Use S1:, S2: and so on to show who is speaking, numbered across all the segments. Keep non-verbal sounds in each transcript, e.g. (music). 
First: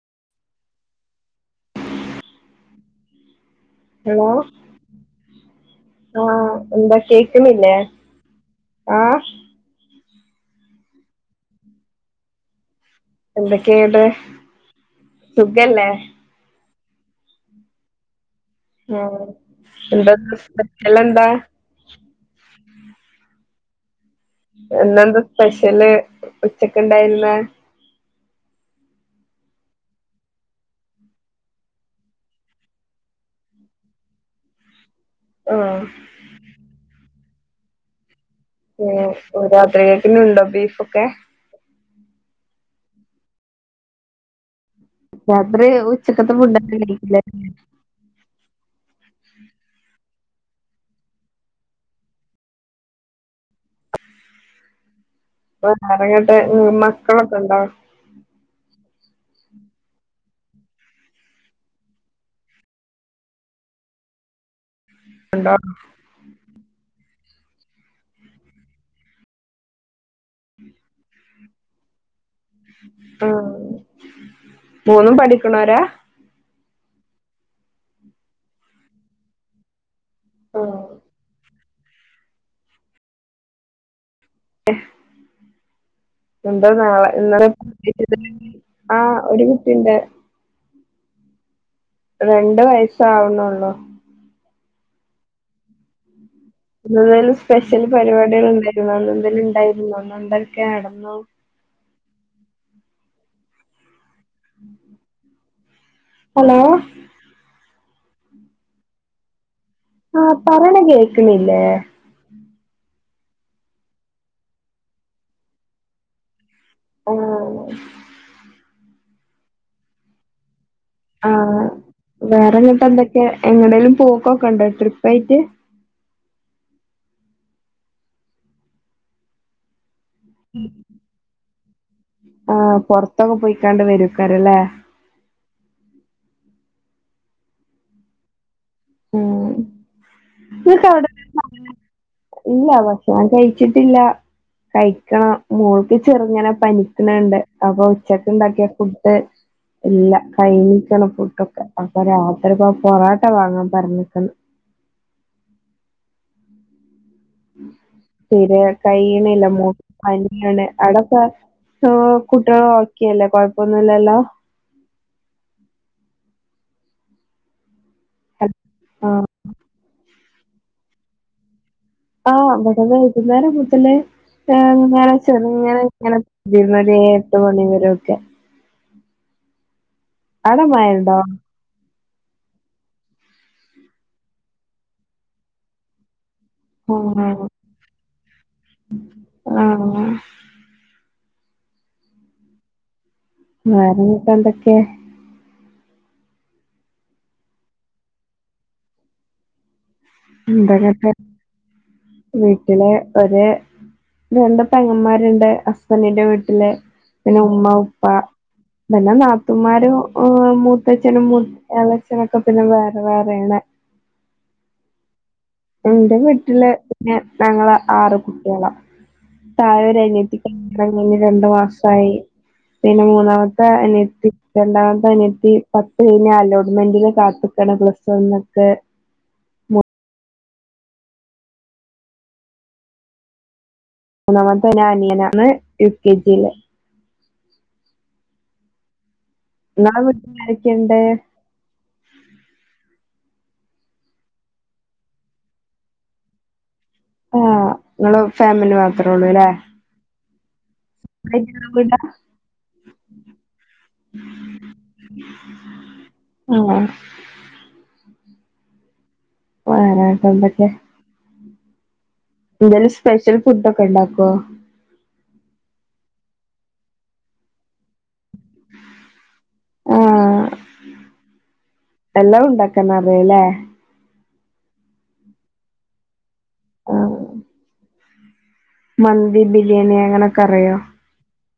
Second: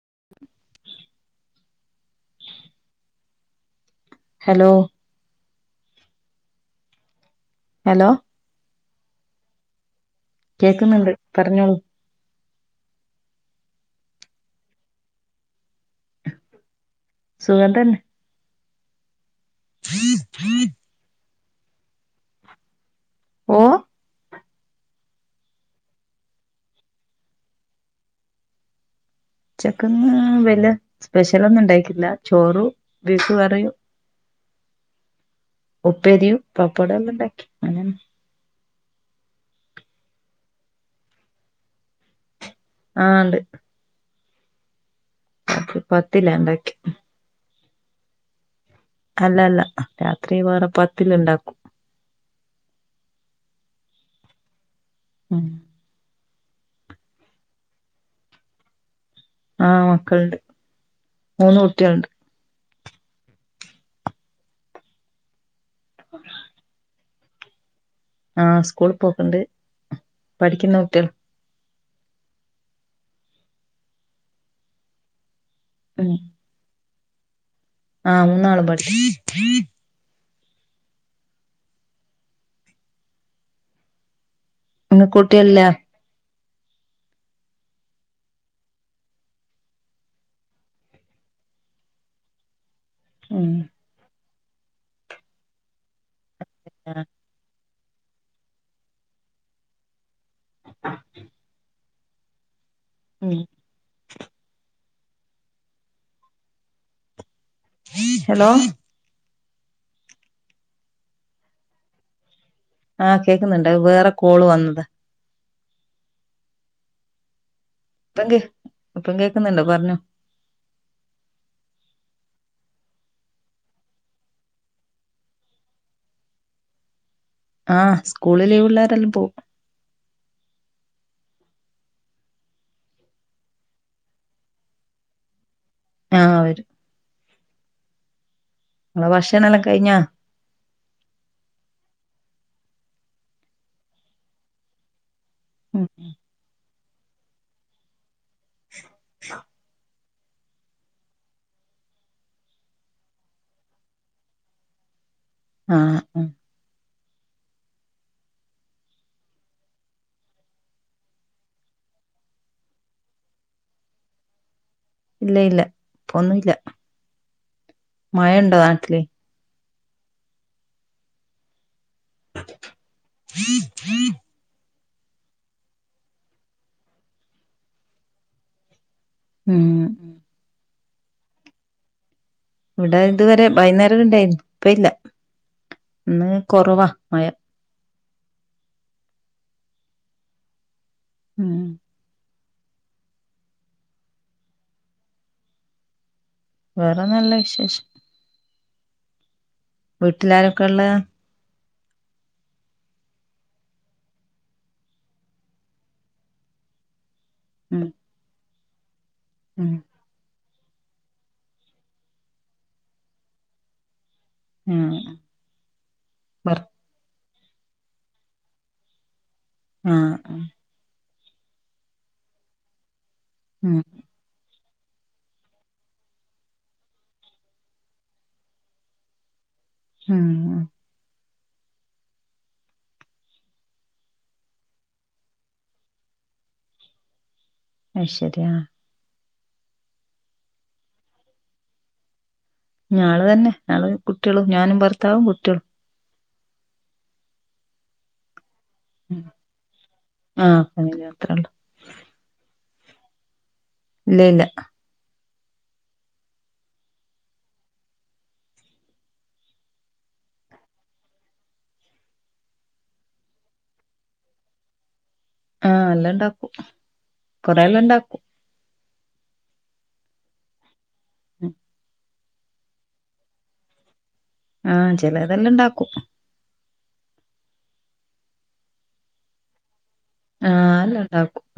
S1: (unintelligible)
S2: Hello ആഹ എന്താ കേക്ക് കേൾക്കിനില്ലേ
S1: ഹലോ
S2: ആഹ
S1: കേക്കുന്നുണ്ട് പറഞ്ഞോളൂ
S2: എന്തൊക്കെയായിട്ട് സുഖല്ലേ
S1: സുഖംതന്നെ
S2: ആഹ് എന്താ വക്കല്ലെന്താ
S1: ഓ
S2: ഇന്നെന്താ സ്പെഷ്യല് ഉച്ചക്കെണ്ടാരന്നെ
S1: ഉച്ചക്ക് ഇന്ന് വല്യ സ്പെഷ്യലൊന്നും ഉണ്ടായ്ക്കില്ല ചോറും ബീഫ്കറീം
S2: ആഹ്
S1: ഉപ്പേരിയും പപ്പടോം എല്ലാം ഉണ്ടാക്കി അന-
S2: രാത്രിയെക്കിനൊണ്ടോ ബീഫൊക്കെ
S1: ആ ഒണ്ട്
S2: രാത്രി ഉച്ചക്കത്തെ
S1: പത്തിലാ
S2: ഫുഡാ
S1: ഉണ്ടാക്കി
S2: കഴിയ്ക്ക
S1: അല്ല അല്ല രാത്രി വേറെ പത്തില് ഒണ്ടാക്കും ഉം
S2: (unintelligible) (unintelligible) മക്കളൊക്കെ ഉണ്ടോ?
S1: ആഹ് മക്കളിണ്ട് മൂന്ന് കുട്ടികളിണ്ട്.
S2: (unintelligible)
S1: ആഹ് സ്കൂളിപോക്കെണ്ട് പഠിക്കുന്ന കുട്ടികള
S2: ആഹ് മൂന്നും പഠി ക്കണോര?
S1: ആഹ് മൂന്നാളും പഠി
S2: ആഹ്
S1: ഇങ്ങക്ക് കുട്ടിയില്ല
S2: ഉണ്ടോന്ന (unintelligible) ആഹ് ഒരു കുട്ടി ഇണ്ട്. രണ്ട് വയസ്
S1: ഉം
S2: സാവണുള്ളു.
S1: ആ.
S2: ഇന്നന്തേലും സ്പെ ഷ്യല് പരിപാടികൾ ഇണ്ടാരുന്നാന്ന് എന്തേലും ഇണ്ടായിരുന്നാ ഇന്നെന്തൊക്കെ നടന്നു
S1: ഉം
S2: ഹലോ
S1: ഹലോ
S2: ആഹ് പറയണ കേക്കണില്ലേ?
S1: ആഹ് കേക്കുന്നുണ്ട് അത് വേറെ കോള് വന്നതാ
S2: ഒ ഓ
S1: ഇപ്പം കേ ഇപ്പം കേക്കുന്നല്ലോ പറഞ്ഞോ
S2: ആഹ് വേറെങ്ങെട്ടെന്തൊക്കയ എങ്ങടേലും പോക്കൊക്കെണ്ടോ ട്രിപ്പായിട്ട്
S1: ആഹ് സ്കൂള് ലീവ് ഉള്ളോരെല്ലാം പോകും
S2: ഉം ആഹ് പൊറത്തൊക്കെ പോയിക്കാണ്ട് വരുക്കാരുംയില്ലേ
S1: ആഹ് വെരും
S2: ഉം
S1: ഭക്ഷണെല്ലാം കഴിഞ്ഞാ
S2: ന (unintelligible) ഇല്ല ഭക്ഷണം കഴിച്ചിട്ടില്ല കയി - ആ മോൾക്ക് ചെറുങ്ങനെ പനി നണ്ട് അപ്പൊ ഉച്ചക്കിണ്ടാക്കിയാ - പുട്ട് ഇല്ല കൈയിക്കണം ഫുഡൊക്കെ അപ്പൊ രാത്രിപ്പോ പൊറോട്ട വാങ്ങണം പറഞ്ഞിക്കുന്നു
S1: ആ ആ
S2: ശരിയാണ് കൈയിനില്ല മു പനിയാണ് അവിടക്കെ കുട്ടികളോക്കെയല്ലേ കൊഴപ്പൊന്നുല്ലല്ലോ
S1: ഇല്ല ഇല്ല ഇപ്പൊന്നുംല്ല മഴണ്ടോ നാട്ടില്
S2: ആഹ് ആ ഇവടെ വൈകുന്നേരം മുതലേ ആം ഇങ്ങനെ ചെറങ്ങനെ ഇങ്ങനെതിന്നതെ എട്ട് മണിവര ഒക്കെ
S1: ഉം
S2: അട മയണ്ടോ
S1: ഇവടെ ഇതുവരെ ബൈന്നേര ഇണ്ടായി ഇപ്പ ഇല്ല ഇന്ന് കുറവാ മയ
S2: ആ അങ്ങാനെ
S1: ഉം
S2: വേറേങ്ങക്കന്തൊക്കെ
S1: വേറ നല്ല വിശേഷം വീട്ടിലാരൊക്കെള്ള
S2: എന്തെന്നിട്ട് വീട്ടില് ഒരു രണ്ട് പെങ്ങന്മാരുണ്ട് ഹസ്ബന്റിന്റെ വീട്ടില് പിന്നെ ഉമ്മ
S1: ഉം
S2: ഉപ്പാ പിന്ന
S1: ഉം
S2: നാതൂൻമരു ഓമും മൂത്തച്ഛനും ഏളേച്ഛനൊക്കെ പിന്നെ വേറെ വേറെയാണ്
S1: മൂ അ
S2: എന്റെ വീട്ടില് പിന്നെ ഞങ്ങള് ആറ് കുട്ട്യോള തായരനിയത്തി
S1: ആഹ്
S2: പെങ്ങളാണ് ഒന് രണ്ട് മാസായി പിന്നെ മൂ ന്നമത്തെ
S1: ഉം
S2: അനിയത്തി രണ്ടാമത്തെ അനിയത്തി പത്ത് കഴിഞ്ഞ അലോട്ട്മെന്റിന് കാത്തക്കണ പ്ലസ്വാണുക്ക്
S1: മുമ്
S2: മൂന്നാമതനിയനാണ് യു കെ ജിയിലെ
S1: അത് ശരിഅ
S2: നിങ്ങടെ വീട്ടില് ആരൊക്കണ്ട്
S1: ഞള് തന്നെ ഞള് കുട്ടികളും ഞാനും ഭർത്താവും കുട്ടികളും
S2: ആ ഇങ്ങൾ ഫാമിലി മാത്രേ ഉള്ളൂ അല്ലേ
S1: ആഹ് ഫാമിലി മാത്രേ ഒള്ളൂ
S2: (unintelligible)
S1: ഇലെല്ലാ
S2: ആ ആരാട്ട് എന്തൊക്കെ എന്തേലും സ്പെഷ്യൽ ഫുഡ് ഒക്കെ ഇണ്ടാക്കോ
S1: ആഹ അല്ലാം ഇണ്ടാക്കും കൊറെയല്ലാം ഇണ്ടാക്കും
S2: ആഹ്
S1: ഉം
S2: എല്ലാം ഉണ്ടാക്കന്ന അറിയല്ലേ
S1: ആഹ ചിലതെല്ലാം ഇണ്ടാക്കും
S2: ആഹ് മന്തി ബില്ല് അങ്ങനൊക്കെ അറിയോ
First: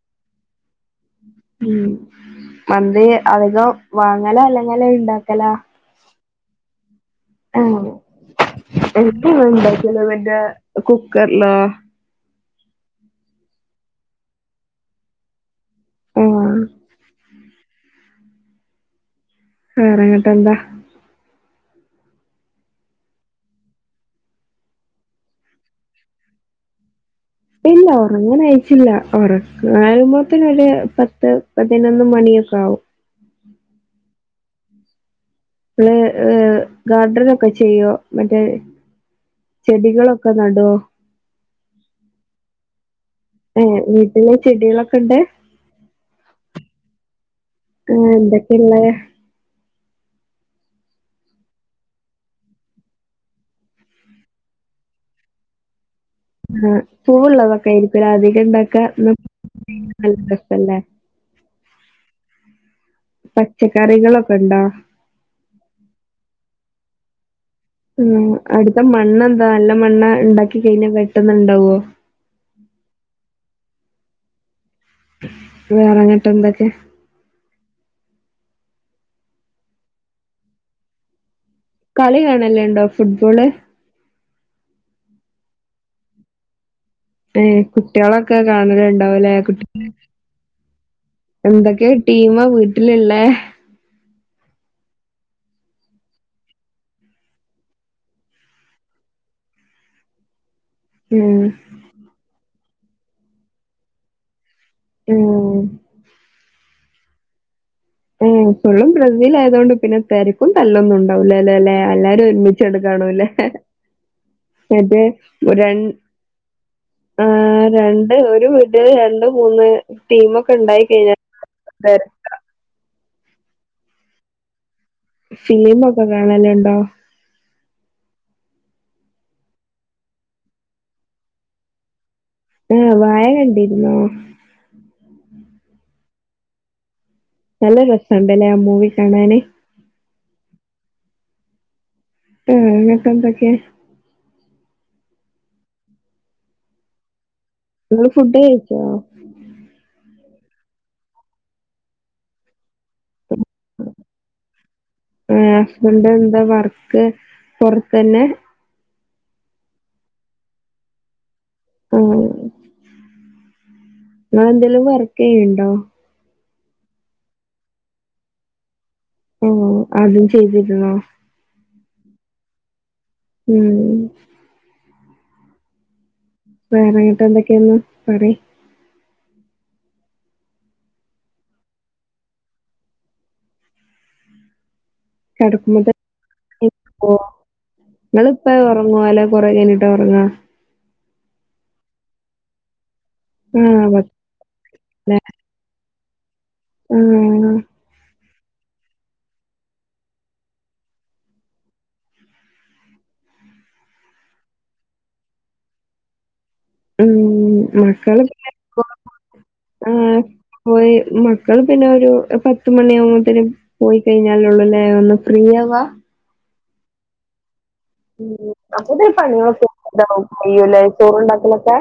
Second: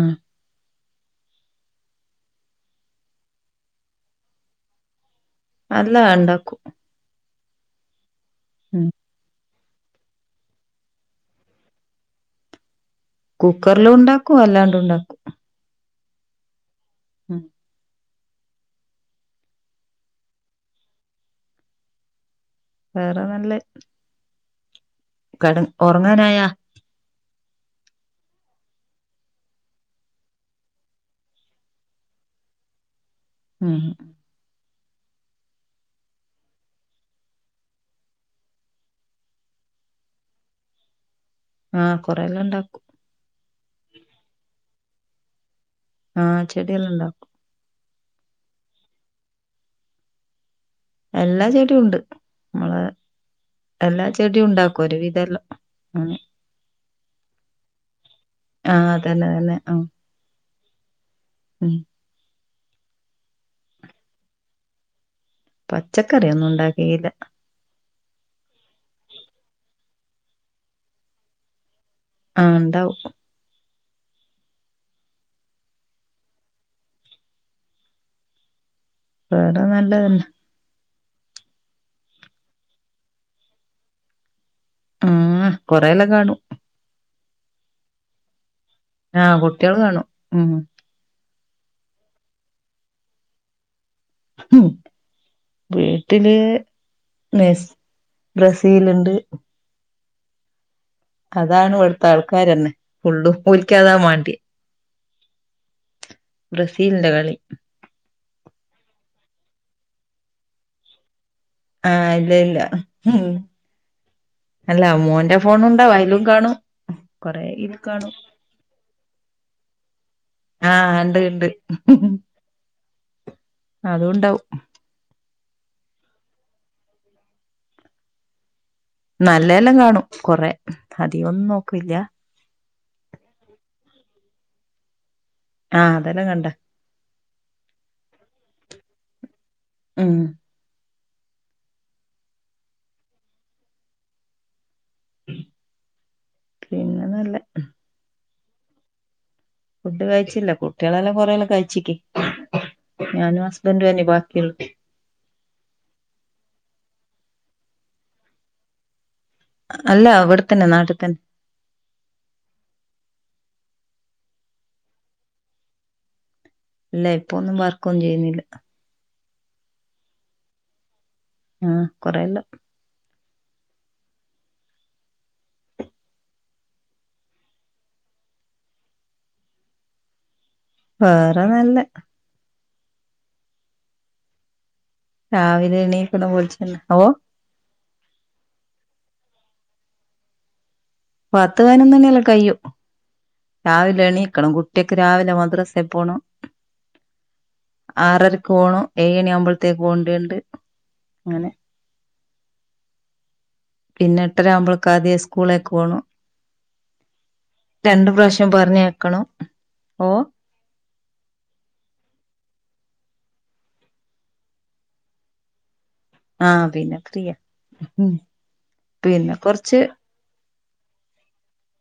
S1: ആഹ
S2: ഉ മന്ത് അധികം വാങ്ങല അലങ്ങിൽ ഉണ്ടാക്കും
S1: അല്ലാ ഇണ്ടാക്കും
S2: ആ എ എപ്പോഴും ചില പിന്ന കുക്കറിലോ
S1: കുക്കറില ഉണ്ടാക്കും അല്ലാണ്ട് ഉണ്ടാക്കും
S2: ആ
S1: ഉ
S2: വേറെ എന്താ
S1: വേറെ നല്ല കട ഉറങ്ങാനായാ
S2: ഇല്ല ഉറങ്ങാൻ അയച്ചില്ല ഉറങ്ങായ്പോത്തനൊ ഒരു പത്ത് പതിനൊന്ന് മണിയൊക്കെ ആകും
S1: ഉം
S2: ഇള ഏ ഗാർഡൻ ഒക്കെ ചെയ്യോ മറ്റേ ചെടികളൊക്കെ നടുവോ
S1: ആഹ കൊറെല്ലാം ഇണ്ടാക്കും
S2: ഏ വീട്ടില ചെടികളൊക്കെ ഉണ്ട്
S1: ആഹ് ചെടികൾ ഉണ്ടാക്കും
S2: ആഹ് എന്തൊക്കെ ഉള്ളത്
S1: എല്ലാ ചെടും ഉണ്ട് നമ്മളെ എല്ലാ ചെടിയും ഉണ്ടാക്കും ഒരു വിധെല്ലാം
S2: പൂവള്ളതൊക്കെ ആരിക്കും അധികം
S1: ആഹ്
S2: കം
S1: അതന്നെ തന്നെ ആഹ്
S2: ഇണ്ടാക്കാ ല്ലേ
S1: ഉം
S2: പച്ചക്കറികളൊക്കെ ഇണ്ടോ
S1: പച്ചക്കറൊന്നും ഉണ്ടാക്കിയില്ല
S2: ഉം അടുത്ത മണ്ണെന്താ നല്ല മണ്ണ് ഉണ്ടാക്കി കഴിഞ്ഞാൽ പെട്ടന്നുണ്ടാവുവോ
S1: ആഹ് ഇണ്ടാവും
S2: വേറെങ്ങിട്ട് എന്തൊക്കെ
S1: വേറെ നല്ലതന്നെ
S2: കളി കാണല്ലേണ്ടോ ഫുട്ബോള്
S1: ആഹ് കൊറെല്ല കാണും
S2: ഏ കുട്ടികളൊക്കെ- കാണണ് ഒണ്ടാവ് ഇല്ലേ
S1: ആഹ്
S2: ആ
S1: കുട്ടികള്
S2: കുട്ടി-
S1: കാണും ഉം
S2: എന്തൊക്കെയ ടീമാ വീട്ടിലുള്ളെ -
S1: വീട്ടില് മെസ് ബ്രസീലുണ്ട്
S2: ഉം
S1: അതാണ് ഇവിടുത്തെ ആൾക്കാര് തന്നെ ഫുള്ളും പോലിക്കാതാ വേണ്ടിയെ
S2: ഓ
S1: ബ്രസീലിന്റെ കളി
S2: ഉം ഏപ്പോഴും ബ്രസീൽ ആയതൊണ്ട് പിന്നെ തെരക്കും തല്ലൊന്നുംണ്ടോ (unintelligible)
S1: ആഹ്
S2: എല്ലാരും
S1: ഇല്ല ഇല്ല
S2: ഒരുമിച്ചെടുക്കാണുല്ലേ
S1: ഉം അല്ല
S2: മറ്റേ
S1: മോന്റെ
S2: രൺ
S1: ഫോണുണ്ടാവും അയിലും കാണും കൊറേ
S2: ആഹ്
S1: ഇത് കാണും
S2: രണ്ട് ഒരു വീട്ടില് രണ്ട് മൂന്ന് ടീമക്കെ ഇണ്ടായി
S1: ആഹ്
S2: കഴിഞ്ഞാ
S1: ഇണ്ട് ഇണ്ട്
S2: (unintelligible)
S1: അതുണ്ടാവും.
S2: ഫിലിമൊക്കെ കാണലിണ്ടോ?
S1: നല്ലതെല്ലാം കാണും കൊറേ അധികോന്നും നോക്ക്ല്ല
S2: ഇം വാഴ കണ്ടിരുന്നോ?
S1: ആഹ് അതെല്ലാം കണ്ടാ
S2: നല്ല രസൊണ്ടല്ലേ ആ മൂവി കാണാന്
S1: ഇം
S2: ഇം എന്നിട്ടെന്തൊക്കെ
S1: പിന്നെ നല്ലെ
S2: നിങ്ങള് ഫുഡ് കഴിച്ചോ?
S1: ഫുഡ് കഴിച്ചില്ല കുട്ടികളല്ലെ കൊറെല്ല കഴിച്ചി‌ക്കി
S2: ഇം ഹസ്ബൻഡ് എന്താ വർ ക്ക് പൊറത്തന്നേ
S1: അല്ല ഇവിടെത്തന്നെ നാട്ടിത്തന്നെ
S2: ഉം ഇങ്ങള് എന്തേലും വർക്കെയ്യിണ്ടോ?
S1: ഇല്ല ഇപ്പൊന്നും വർക്കൊന്നും ചെയ്യുന്നില്ല.
S2: ഓഹ് അദ്യം ചെയ്തിരുന്നോ?
S1: ആഹ് കൊറേഇല്ല
S2: ഉം വേറെന്നിട്ട് എന്തൊക്കെയാന്ന് പറയ്
S1: വേറെ നല്ല രാവിലെ
S2: കടക്കുമ്പെ
S1: എണീക്കണം
S2: ഇളപ്പ
S1: വിളിച്ചന്നെ ഓ
S2: (unintelligible) ഇങ്ങള് പ്പെ ഒറ്ങ്ങ് ങ്ങ്വേല കൊറെ എഞ്ഞിട്ടാ ഒറങ്ങാ
S1: പത്തു വാനെന്നന്നയല്ല കയും
S2: ആഹ്
S1: രാവിലെ എണീക്കണം കുട്ട്യയക്ക് രാവിലെ മദ്രസ് എപ്പോണൊം
S2: ഉം
S1: ആറരക്ക് പോണം ഏഴണി ആകുമ്പോഴത്തേക്ക് പോണ്ട്യ ഇണ്ട്‌ അങ്ങനെ പിന്നെ എട്ടര ആവുമ്പള്ക്ക് ആത് സ്കൂളേക്ക് പോണം
S2: ഉം
S1: രണ്ട്
S2: മക്കള് പിന്നെ
S1: പ്രാവശ്യം
S2: (unintelligible) (unintelligible)
S1: പറഞ്ഞയക്കണം
S2: (unintelligible) ആ
S1: ഓ
S2: പോയി മക്കള് പിന്നെ ഒരു പത്തുമണി ആവുമ്പത്തിനും പോയി കഴിഞ്ഞ് പോയി കഴിഞ്ഞാലൊള്ളുല്ലേ ഒന്ന് ഫ്രീയാവാ
S1: ആഹ് പിന്നെ ഫ്രീയാ
S2: (unintelligible) അപ്പോത്ത്ന് പണിളൊക്കെ
S1: കൊറച്ച്
S2: (unintelligible) യ്യുലേ ചോറ്ണ്ടാക്കലൊക്കെ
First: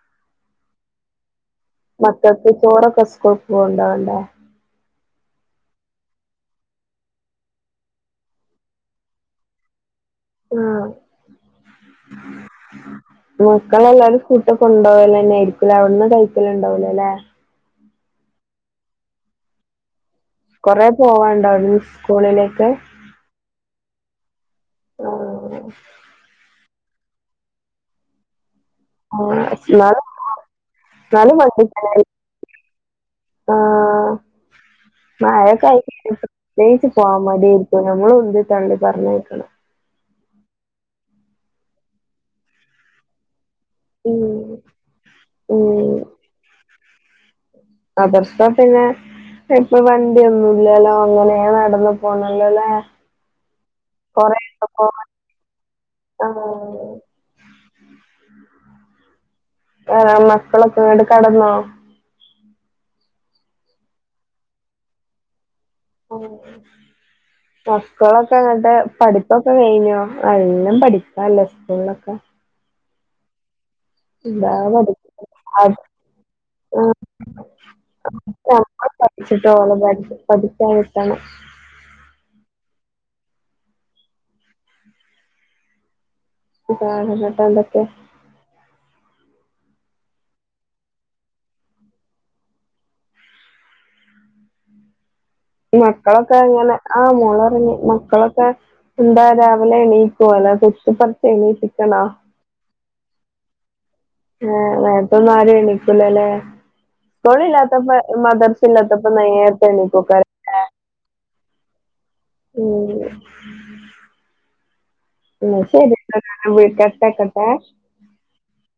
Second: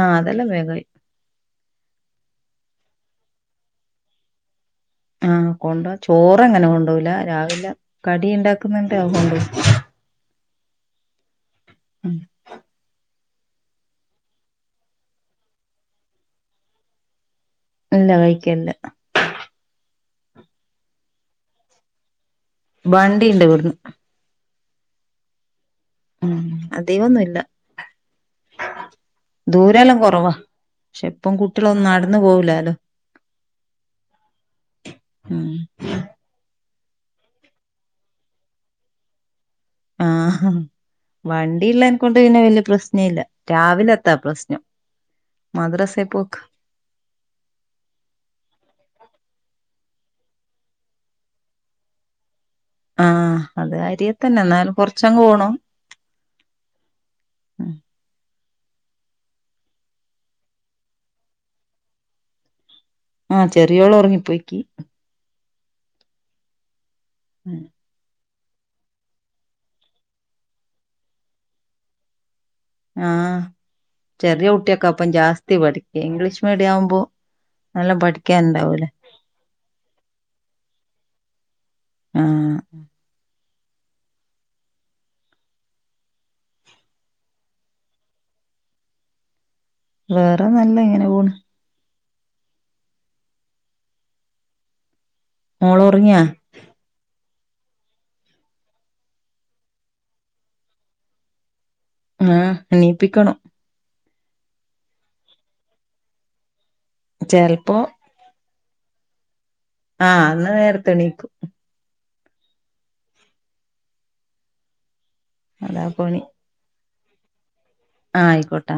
S1: ആ അതെല്ലാം വേഗായി
S2: മക്കക്ക് ചോറൊക്കെ സ്കൂൾക്ക് കൊണ്ടുപോവാണ്ടാേ
S1: ആ കൊണ്ടോ ചോറങ്ങനെ കൊണ്ടോവൂല രാവിലെ കടി ഇണ്ടാക്കുന്നന്താ അത് കൊണ്ടോം
S2: ആ
S1: ഉം
S2: മക്കളെല്ലാവരും ഫുഡ് കൊണ്ടവല്ന്നേയ്രിക്കുംല്ലേ അവിട്ന്ന് കഴിക്കല്ണ്ടാവൂലലേ
S1: ഇല്ല കഴിക്കല്ല
S2: കുറേ പോവാണ്ടാേ അവ്ടുന്ന് സ്കൂളിലേ
S1: ബണ്ടില്ലാ ഇവട്ന്ന്
S2: ഓ
S1: ഉം അതികാെന്നുല്ല
S2: ആ ന്നാലും
S1: പക്ഷെ ഇപ്പം
S2: ന്നാലും
S1: കുട്ടികളൊന്നും
S2: കൊഴപ്പല്ലേനി
S1: നടന്നു പോവൂലാലോ
S2: ആ
S1: ഉം
S2: മഴക്കെ (unintelligible) ടേയ്സി പോവാ മടിയെര്ക്കും ഞമ്മള് ഉന്തി തള്ളി പറഞ്ഞയ്ക്കണം
S1: ആഹാ വണ്ടിള്ളേൻ കൊണ്ട് പിന്നെ വല്യ പ്രശ്ന ഇല്ല രാവിലെത്താ
S2: ഉം
S1: പ്രശ്നം
S2: ഉം
S1: മദ്രസെ പോക്ക്
S2: മദ്രസ പിന്നെ ഇപ്പൊ വണ്ടിയൊന്നുംല്യാല്ലോ അങ്ങനേ നടന്നു പോന്ന
S1: ആ അത് അരിയത്തെന്നെ
S2: ഒക്കെ
S1: ന്നാലും
S2: പോവാൻ
S1: കൊറച്ചങ്ങട് പോണം
S2: ആഹ് ആ മക്കളൊക്കെങ്ങട്ട് കടന്നോ
S1: ആ ചെറിയോള് ഒറങ്ങിപ്പോയിക്കി
S2: ആ മക്കളൊ പ്പങ്ങട്ട് പഠിപ്പൊക്കെ കഴിഞ്ഞോ നല്ലാം പഠിപ്പാല്ലേ സ്കൂൾലൊക്കെ
S1: ആ
S2: എന്താ പഠിപ്പ് അ
S1: പഠിക്ക ഇംഗ്ലീഷ് മീഡിയം
S2: ആ
S1: ആവുമ്പോ നല്ലോം പഠിക്കാനുണ്ടാവൂലേ
S2: ഞപഠിച്ചിട്ടാേളെ പഠിക്കാൻ വി (unintelligible) തന്നെ
S1: ആ
S2: ഇതാണ് ന്ന്ട്ടെന്തൊക്കെ
S1: വേറെ നല്ലെ ഇങ്ങനെ പോണ്
S2: ഇ
S1: മോള് ഒറങ്ങിയാ
S2: മക്കളൊക്കെങ്ങനെ ആ മോളൊ പിന്നെ മക്കളൊക്കെ എന്താ രാവിലെ എണീക്കോ അല്ലാ കുത്തിപ്പറിച്ച് എണീപ്പി ക്കണാേ
S1: ആഹ് എണീപ്പിക്കണം
S2: ആ നേര്ത്തൊന്നും ആരും എണിക്കൂലല്ലേ
S1: ചെലപ്പോ
S2: കൂളിലാത്തപ്പ മദർ ഇല്ലാത്തപ്പം നേര്ത്തെ
S1: ആ അന്ന് നേരത്തെണീക്കും
S2: ഉം ന്ന
S1: അതാ
S2: ശരി
S1: പണി
S2: (unintelligible) ട്ടെക്കെട്ടെ
S1: ട്ട